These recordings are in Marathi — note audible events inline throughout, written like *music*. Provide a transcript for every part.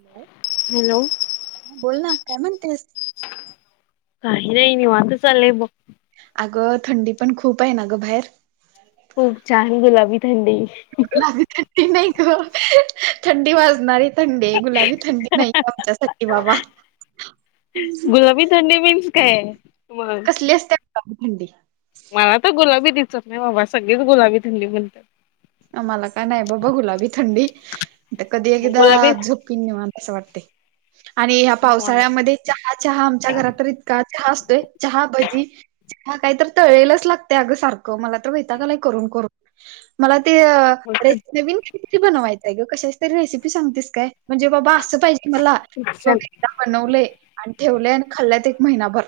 हॅलो! हॅलो हा बोल ना काय म्हणतेस काही नाही निवांत चाललयं ब अगं थंडी पण खूप आहे ना गं बाहेर खूप छान गुलाबी थंडी गुलाबी थंडी नायं ग थंडी वाजणारी थंडी ये गुलाबी थंडी नाहीये आमच्यासाठी बाबा गुलाबी थंडी मीन्स काय म प्लेस *unintelligible* थंडी मला त गुलाबी दिसत नायं बाबा सगळीच गुलाबी थंडी बोलत्यात. आम्हाला काय नायं बाबा गुलाबी थंडी त कधी मग एकदा गुलाबी झोप पीन निवांत अस वाटतयं आणि ह्या निवांत पावसाळ्यामध्ये चहा चहा आमच्या घरात इतका चहा असतोय चहा भजी म कायं तर तळेलेच लागतयं अग सार ख मला तर वैताग आलाय करून करून मला ते रेस नवीन किती बनवायय गे कशाच तरी रेसिपी सांगतेस काय म्हणजे बाबा असं पाहिजे मला *unintelligible* बनवलयं आणि ठेवलयं आणि खाल्लेत एक महिनाभर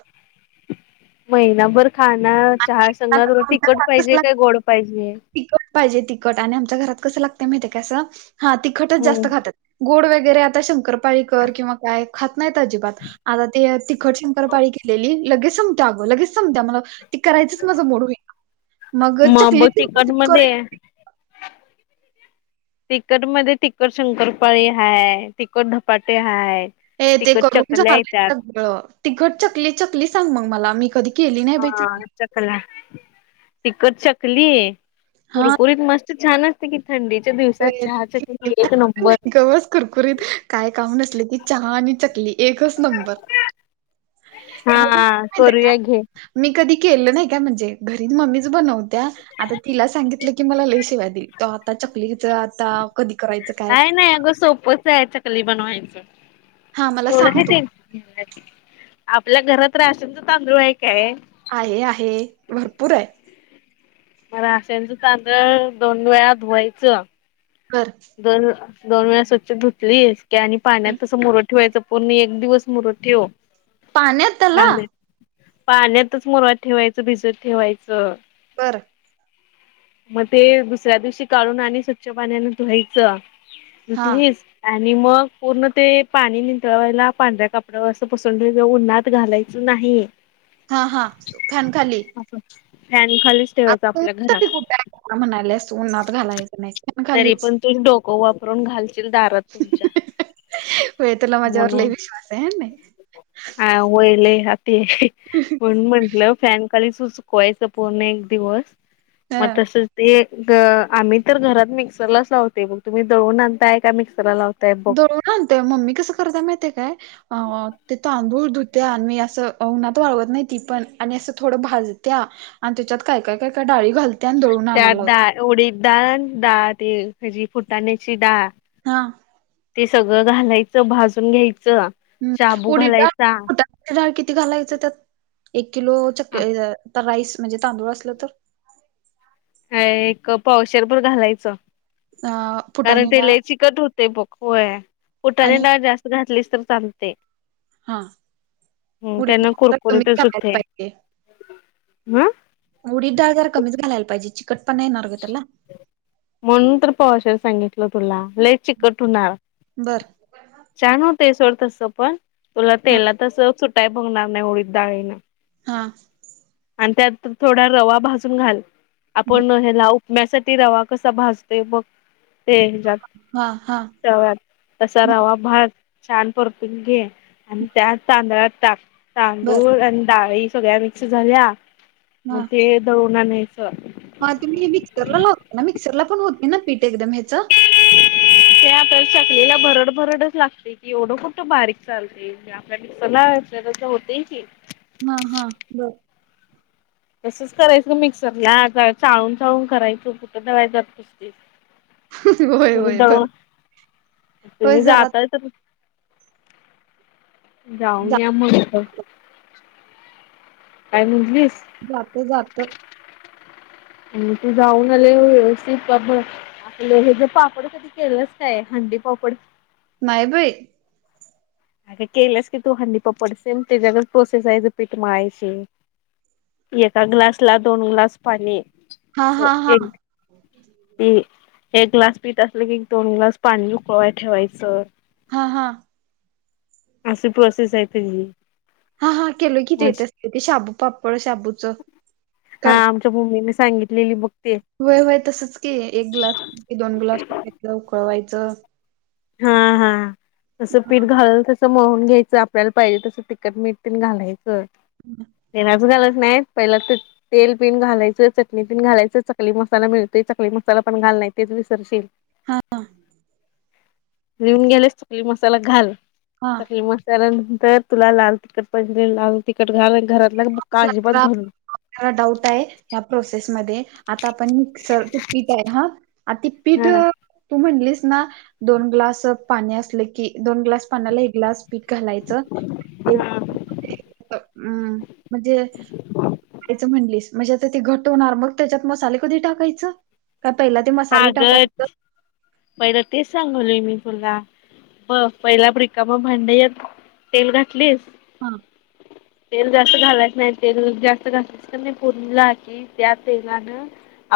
महिनाभर खाण चहा संग आता तुला आमच्या तिखट घरात कसं पाहिजे काय लागतं गोड पाहिजे. तिखट पाहिजे तिखट आणि आमच्या घरात कसं लागतयं माहतीय असं हा तिखटच मग जास्त खातात गोड वगैरे आता शंकरपाळीकर किंवा काय खात नाहीत अजिबात आता ते तिखट शंकरपाळी केलेली लगेच संपते अगो लगेच संपत्या मला ते करायचंच माझ मुड होईना मग चकली बघ *unintelligible* करी किती शिट्टया? तिकट मध्ये तिखट शंकरपाळी हायं तिकट धपाटे हायं. ये ते करून झालंय सगळं तिखट चकली चकली सांग मग मला मी कधी केली नाही बाई हा चकली. चकल्या तिकट चकली हा कुरकुरीत मस्त छान असते की थंडीच्या दिवसात होय. चहासाठी एक नंबर गवस कुरकुरीत काय काम नसल की चहा आणि चकली एकच नंबर. हा माहिती का करूया घे. मी कधी केलं नायं का म्हणजे घरी मम्मीच बनवत्या आता तिला सांगितलं की मला लई शिव्या देईल त आता चकलीच कधी करायचं काय? नायं नायं अगं सोपंच आहे. चक चकली हा बनवायचं मला एवढं काय सांगतो तेनं *unintelligible* आपल्या घरात राशनच तांदूळ हाय काय आहे आहे भरपूर हाय. म राशनच तांदळ दोन वेळा धुवायचं. कर दर दोन वेळा स्वच्छ धुतलीस की आणि पाण्यात तसं मुरत ठेवायच पूर्ण एक दिवस मुरत ठेव पाण्यात त्याला पाण्यात पाण्यातच मुरवत ठेवायचं भिजत ठेवायचं बर म ते दुसऱ्या दिवशी काढून आणि स्वच्छ पाण्यान धुवायचं‌. हा धुतलीस आणि मग पूर्ण ते पाणी निंतळवायला पांढऱ्या कपड्यावर असं पसरून ठेवाच उन्हात घालायच. च नाही. हा हा फॅन खाली असं फॅन खालीच. ठेवायचं आता ऊन आपल्या *unintelligible* तरी घरात कुठ आहे म्हणा म्हणायलेस उन्हात घालायचं नाही फॅन तरी खालीच पण तु डोक वापरून घालशील दारात तुमच्या. होय तुला माझ्यावर लई विश्वास आहे नाय. हा व्हय लई हा ते. *inaudible* म्हणुन म्हंटलं फॅनखाली सुकवायच पूर्ण एक दिवस मग हं तसच. ते ग आम्ही तर घरात मिक्सरलाच लावते बघ तुम्ही दळून आणताय का मिक्सरला लावतय? दळून आणतेय मम्मी कसं करतात माहितीये काय. अ ते तांदूळ धुत्या आणि मी असं उन्हात वाळवत नाही ती पण आणि असं थोडं भाजत्या. आणि त्याच्यात काय काय काय काय डाळी घाल. त्यात डाळ उडीद डाळ डाळ ती हेची फुटाण्याची डाळ हा. ते सगळं घालायचं भाजून घ्यायचं. हम्म शाबू उडीद घालायचा डाळ उडीद डाळ किती घालायचं त्यात एक किलो चक राईस म्हणजे तांदूळ असलं तर? काय एक पावशेर भर घालायचं. अ कारण फुटाणे ते डाळ लय चिकट होते बघ होय फुटाण्याची आणि डाळ जास्त घातलीस तर चालते. हा ह उडीद त्यांन डाळ तर कमीच कुरकुरीतच घालायला होतंय पाहिजे हम्. उडीद डाळ जरा कमीच घालायला पाहिजे चिकट पण येणार ग त्याला. म्हणून तर पवाशेर सांगितलं तुला लय चिकट होणार. बर छान होते सोड तसं पण तुला हा तेलातच सुटाय बघणार नाही उडीद डाळीला. हा. आणि त्यात थोडा रवा भाजून घाल आपण हे लावू. म्यासाठी रवा कसा भासतेय मग ते हयाच्यात. हा हा तव्यात तसा रवा भाज छान परतून घे. आणि त्या तांदळात टाक बर तांदूळ आणि डाळी सगळ्या मिक्स झाल्या. मग ते दळून आणायचं. मग तुम्ही हे मिक्सर लावते ना मिक्सरला पण होते ना पीठ एकदम ह्याच *inaudible* ते आपल्याला चकलीनं भरड भरडचं लागते, एवढं कुठं बारीक चालते. ते आपला मिक्सर ला असतय तसं होतंय की. हां हां बर. तसच करायचं मिक्सरला जरा चाळून चाळून करायचं, कुठं दळायला जातीस. होय तुम्ही होय बर दळून होय तुम्ही जरा जातायसाचं कुठं? जाऊन जात या मग नंतर. काय म्हटलीस? जातं जातं. आणि ते जाऊन आले व्यवस्थित पापड. आपलं हयाच पापड कधी केलंयच काय हंडी पापड?? नाही बाई. अगं केल्यास, की तू हंडी पापड सेम त्याजागद प्रोसेस आहे, ह्याज पिट मळायची. एका ग्लासला दोन ग्लास पाणी. हां हां हा ती एक ग्लास पीत असलं की, दोन ग्लास पाणी उकळवाया ठेवायचं. हां हां. असं प्रोसेस हाय, त्यांनी हां हां केलोय की ते तसलं, ते शाबू पापड, शाबूच कर- तुमच्या मम्मीने सांगितलेली बघ ते- होय होय तसचं की, एक ग्लास पिठी, दोन ग्लास मैदा उकळवायचं. हां हां, जसं पीठ घाललं तसं ट्ट मळून घ्यायचं, आपल्याला पाहिजे तसं तिखट मीठ ते घालायचं, तेलात घालायचं नाही. पहिला तेत तेलपीन घालायचं, चटणीपीन घालायचं, चकली मसाला मिळतोय, चकली मसाला पण घाल नाही तर तेचं विसरशील हां हां. लिहून घ्याल्यास चकली मसाला घाल, चकली मस त्यानंतर तुला लाल तिखट पाहिजे, लाल तिकट घाल, घरातला बुक्का अजिबात घालू नक त्याला डाऊट आहे, ह्या प्रोसेस मधे, आता आपण सर पीट पीट आहे, हं. आती पीठ हा अ तू म्हणलीस ना, दोन ग्लास पाणी असलं की, दोन ग्लास पाण्याला एक ग्लास पीठ घालायचं, ते अ अम् म्हणजे याच म्हणलीस, म्हणजे आता ते घट्ट होणार, मग त्याच्यात मसाले कधी टाकायचं? का पहिला ते मसाले टाकायचं? पहिल तेचं सांगलोय मी तुला. प-पहिला आप रिकाम भांड यात तेल घातली. ह्म. तेल जास्त घालायच नाही, तेल जास्त घातलीस तर ते *unintelligible* *inaudible* त्या तेलाणं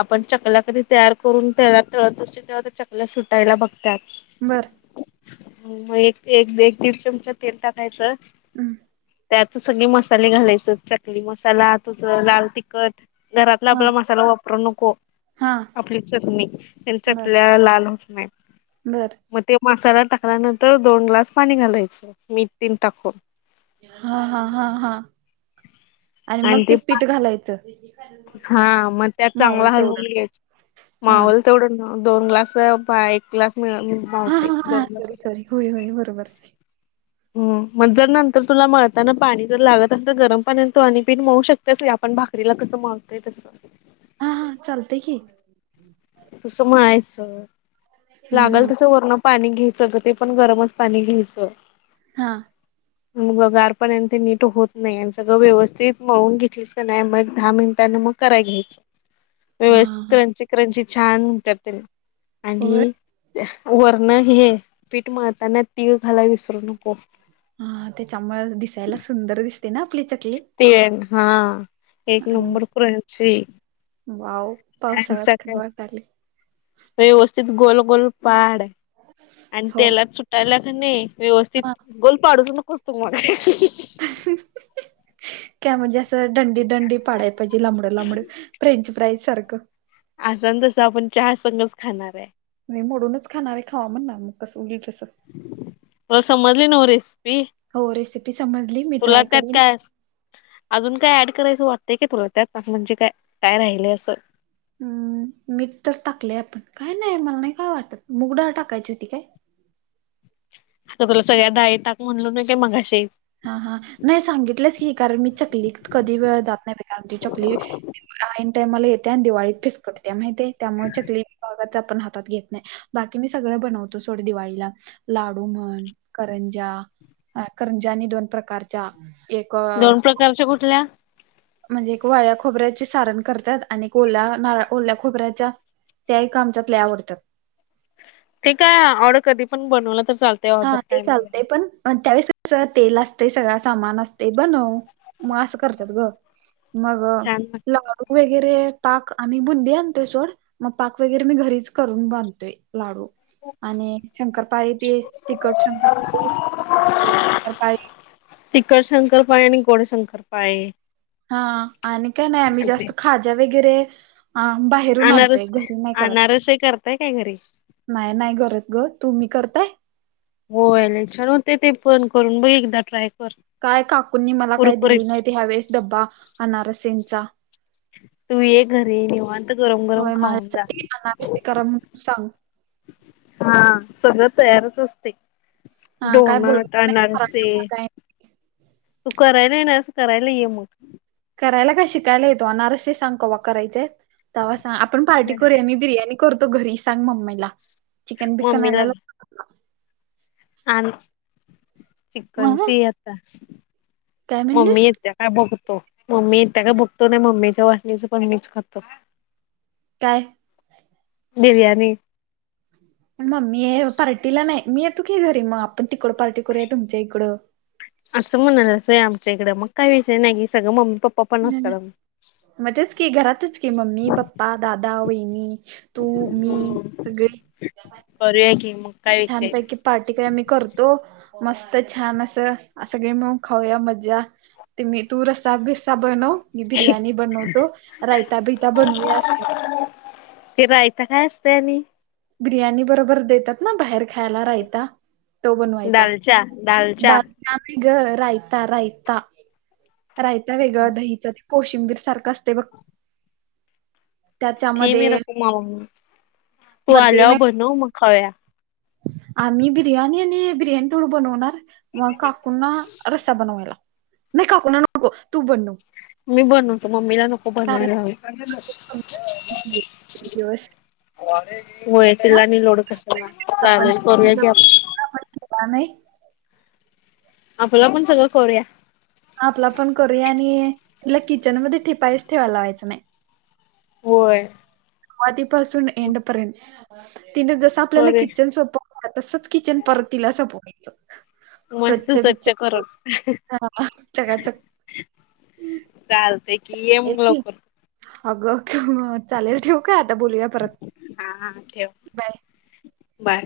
आपण चकल्या कधी तयार करून, तेलात तळत असतोय, तेव्हा त्या चक ल्या सुटायला बघत्यात. बरं. मग एक-एक-एक दीड चमचं तेल टाकायचं, हं, त्यातच सगळी मसाले घालायचं, चकली मसाला तुझं लाल तिखट. घरातला हा आपला मसाला वापरू नको, हा आपली चटणी, त्यानं चकल्या लाल होत नही. बरं. मग ते मसाला टाकल्यानंतर, दोन ग्लास पाणी घालायचं मीठ तेनं टाकून. हां हां हां हां आणि मग ते पीठ घालायचं? हां मग त्या मावल चांगला तेवढं हलवून घ्यायचं, हा मावल तेवढ मग दोन ग्लास, पा एक ग्लास मधे हा मावतय, हा हा दोन ग्लास सॉरी होतात. सॉरी होय होय बरोबर. हम्म. मग जर नंतर तुला मळताना पाणी जर लागत अस, तर गरम पाण्यान तू आणी पीठ मळू शकतेस की आपण भा करीला कसं मळतोय, तस. हां हां चालतय की. *inaudible* तसं माळायचं, हम्म लागल हम्म तसं वर्ण पाणी घ्यायचं ग, ते पण गरमच पाणी घ्यायचं. हां. *inaudible* *inaudible* मग गार पाण्यानं ते नीट होत नाही, आणि सगळं व्यवस्थित मिळून घेतलीस की नाही, मग दहा मिनिटानं मग- करायला घ्यायचं. हा व्यवस्थित हा क्रंची क्रंची छान होत्यात होय आणि वरण हे पीठ मळताना तीळ घालायला विसरू नकोस. हा त्याच्यामुळे दिसायला सुंदर दिस तीन आपली चकी ते हा एक आणि नंबर क्रंची वाव त्यांचा पावसाळ्यात थंड काय वाजालेय व्यवस्थित गोल गोल पाड आणि हो तेलात सुटायला कणी हा व्यवस्थित गोल पाडूच नकोस तु मग. काय मजाच दंडी दंडी पाडाय पाहिजे लांबडं लांबड फ्रेंच फ्राईज सारखं. अस आणि तसं आपण चहा संघच खाणार हाय. नाही मोडूनच खाणार खावा म्हणणार ना मग कसं होईल तसं. तुला समजली नव रेसेपी. हो रेसिपी समजली मी ट्राय करीन. काय अजून काय ऍड करायचं वाटतय की तुला त्यातं म्हणजे काय काय राहिलय असं. हम. मीठ तर टाकलेय आता काय नाही मला नाही काय वाटत मुगडाळ टाकायची होती काय? तुगरो सगळ्या डाळी टाक म्हणलो नाही का मगाशी. हा हा नाही सांगितल्यास की कारण मी चकली कधी वेळा जात नाही कारण ती चकली आईन टायमाला येत्या आणि दिवाळीत फिस्कटत्या माहिती आहे त्यामुळे चकली त्या आपण हातात घेत नाही, बाकी मी सगळं बनवतो सोड दिवाळीला. लाडू म्हण करंजा करंजा आनी दोन प्रकारच्या एक अ, दोन प्रकारच्या कुठल्या? म्हणजे एक वाळ्या खोबऱ्याची सारण करत्यात आणि ओल्या नार ओल्या खोबऱ्याच्या त्या एक आमच्यात लई आवडत्यात. ते काय ऑड कधीपण बनवलं तर चालत हा चालतंय पण त्यावेळेस कसं तेल असतंय सगळ सामान असतंय बनव मग अस करत्यात ग. मग छान लाडू वगैरे पाक आणि बुंदी आणतोय सोड मग पाक वगैरे मी घरीच करून बांधतोय लाडू. आणि शंकरपाळी ते तिखट शंकरपाळी गोड शंकरपाळी तिखट शंकरपाळी आणि गोड शंकरपाळे. हा आणि काय नाही, आम्ही जास्त खाज्या वगैरे हा बाहेरून आणतोय अनारस घरी नाही करत. अनारस हे करताय काय घरी नाही नाही करत ग तुम्ही करताय? होय लई छान वाटतय ते पन करून बघ एकदा ट्राय कर. काय काकूंनी मला काय दिली कुरकुरीत नाहीत ह्या वेळेस डब्बा अनारसेंचा. तू ये घरी निवांत गरम गरम होय खाऊन जा. माझ्यासाठी अनारसे करा म्हणून सांग हा सगळं तयारच असते. हा काय डोनट बोलवत अनरसे. नाही तू करायला येणारस करायला ये मग. करायला काय शिकायला येतो, अनारसे ते सांग कवा करायचेत तेव्हा सांग आपण पार्टी करूया मी बिर्याणी करतो घरी सांग मम्मीला चिकन बिकन आ मम्मीला आण म चिकनची आता काय मम्मीे म्हणलीस त्या काय बघतो मम्मी त्या काय बघतो ना मम्मीच्या वासनीच पण मीच खातो. काय. बिरयाणी. मम्मी हाय पार्टीला नाही मी य तू की घरी मग आपण तिकडं पार्टी करूया तुमच्या इकडं. असं म्हणाल असोय आमच्या इकड मग काही विषय नाही की सगळं मम्मी पप्पा पण आसतात हम्म आमचं. मग तेच की घरातच की मम्मी पप्पा दादा वहिणी. तू मी असतात सगळे. करूया की मग. काय विषय नाही. छानपैकी. पार्टी काय आम्ही करतो मस्त छान असं सगळे म खाऊया मज्जा. ते मी तू रसा बेसा बनव मी बिर्याणी बनवतो रायता बिता बनवूया असेल. ते रायता काय असतयनी? बिर्याणी बरोबर देतात ना बाहेर खायला रायता. तो बनवायचा दालच्या द. दालच्या नाम ग रायता रायता रायता वेगळं दहीच. कोशिंबीर सारखं असते बघ. ती *unintelligible* मी त्याच्यामध्ये रकू मा तू भरते आल्यावर नाही बनव मग खाव्या. आम्ही बिर्याणी आणि बिर्याणी थोड बनवणार मग काकूंना रस्सा बनवायला लाव. नाही काको ना नको तू बनव. मी बनवतो मम्मीला नको बनवायला लावू. *inaudible* यश होय तिलानी लोड कशाला चालेल करूया की आपन. *inaudible* क आपल आपण सगळं करूया. हा आपला पण करूया आणि तीला किचनमध्ये ठिपाईस ठेवाय लावायचं नाही. होय. सुरवातीपासून एड पर्यंत तिन जस आपल्याला करूया किचन सोपवल तसच. किचन परत तीला सोपवयच. मस्त स्वच्छ करून. हा, चकाचक चालते की ये मग लवकर. अग ख *inaudible* चालेल ठेवू काय. हा हा ठेव बाय बाय.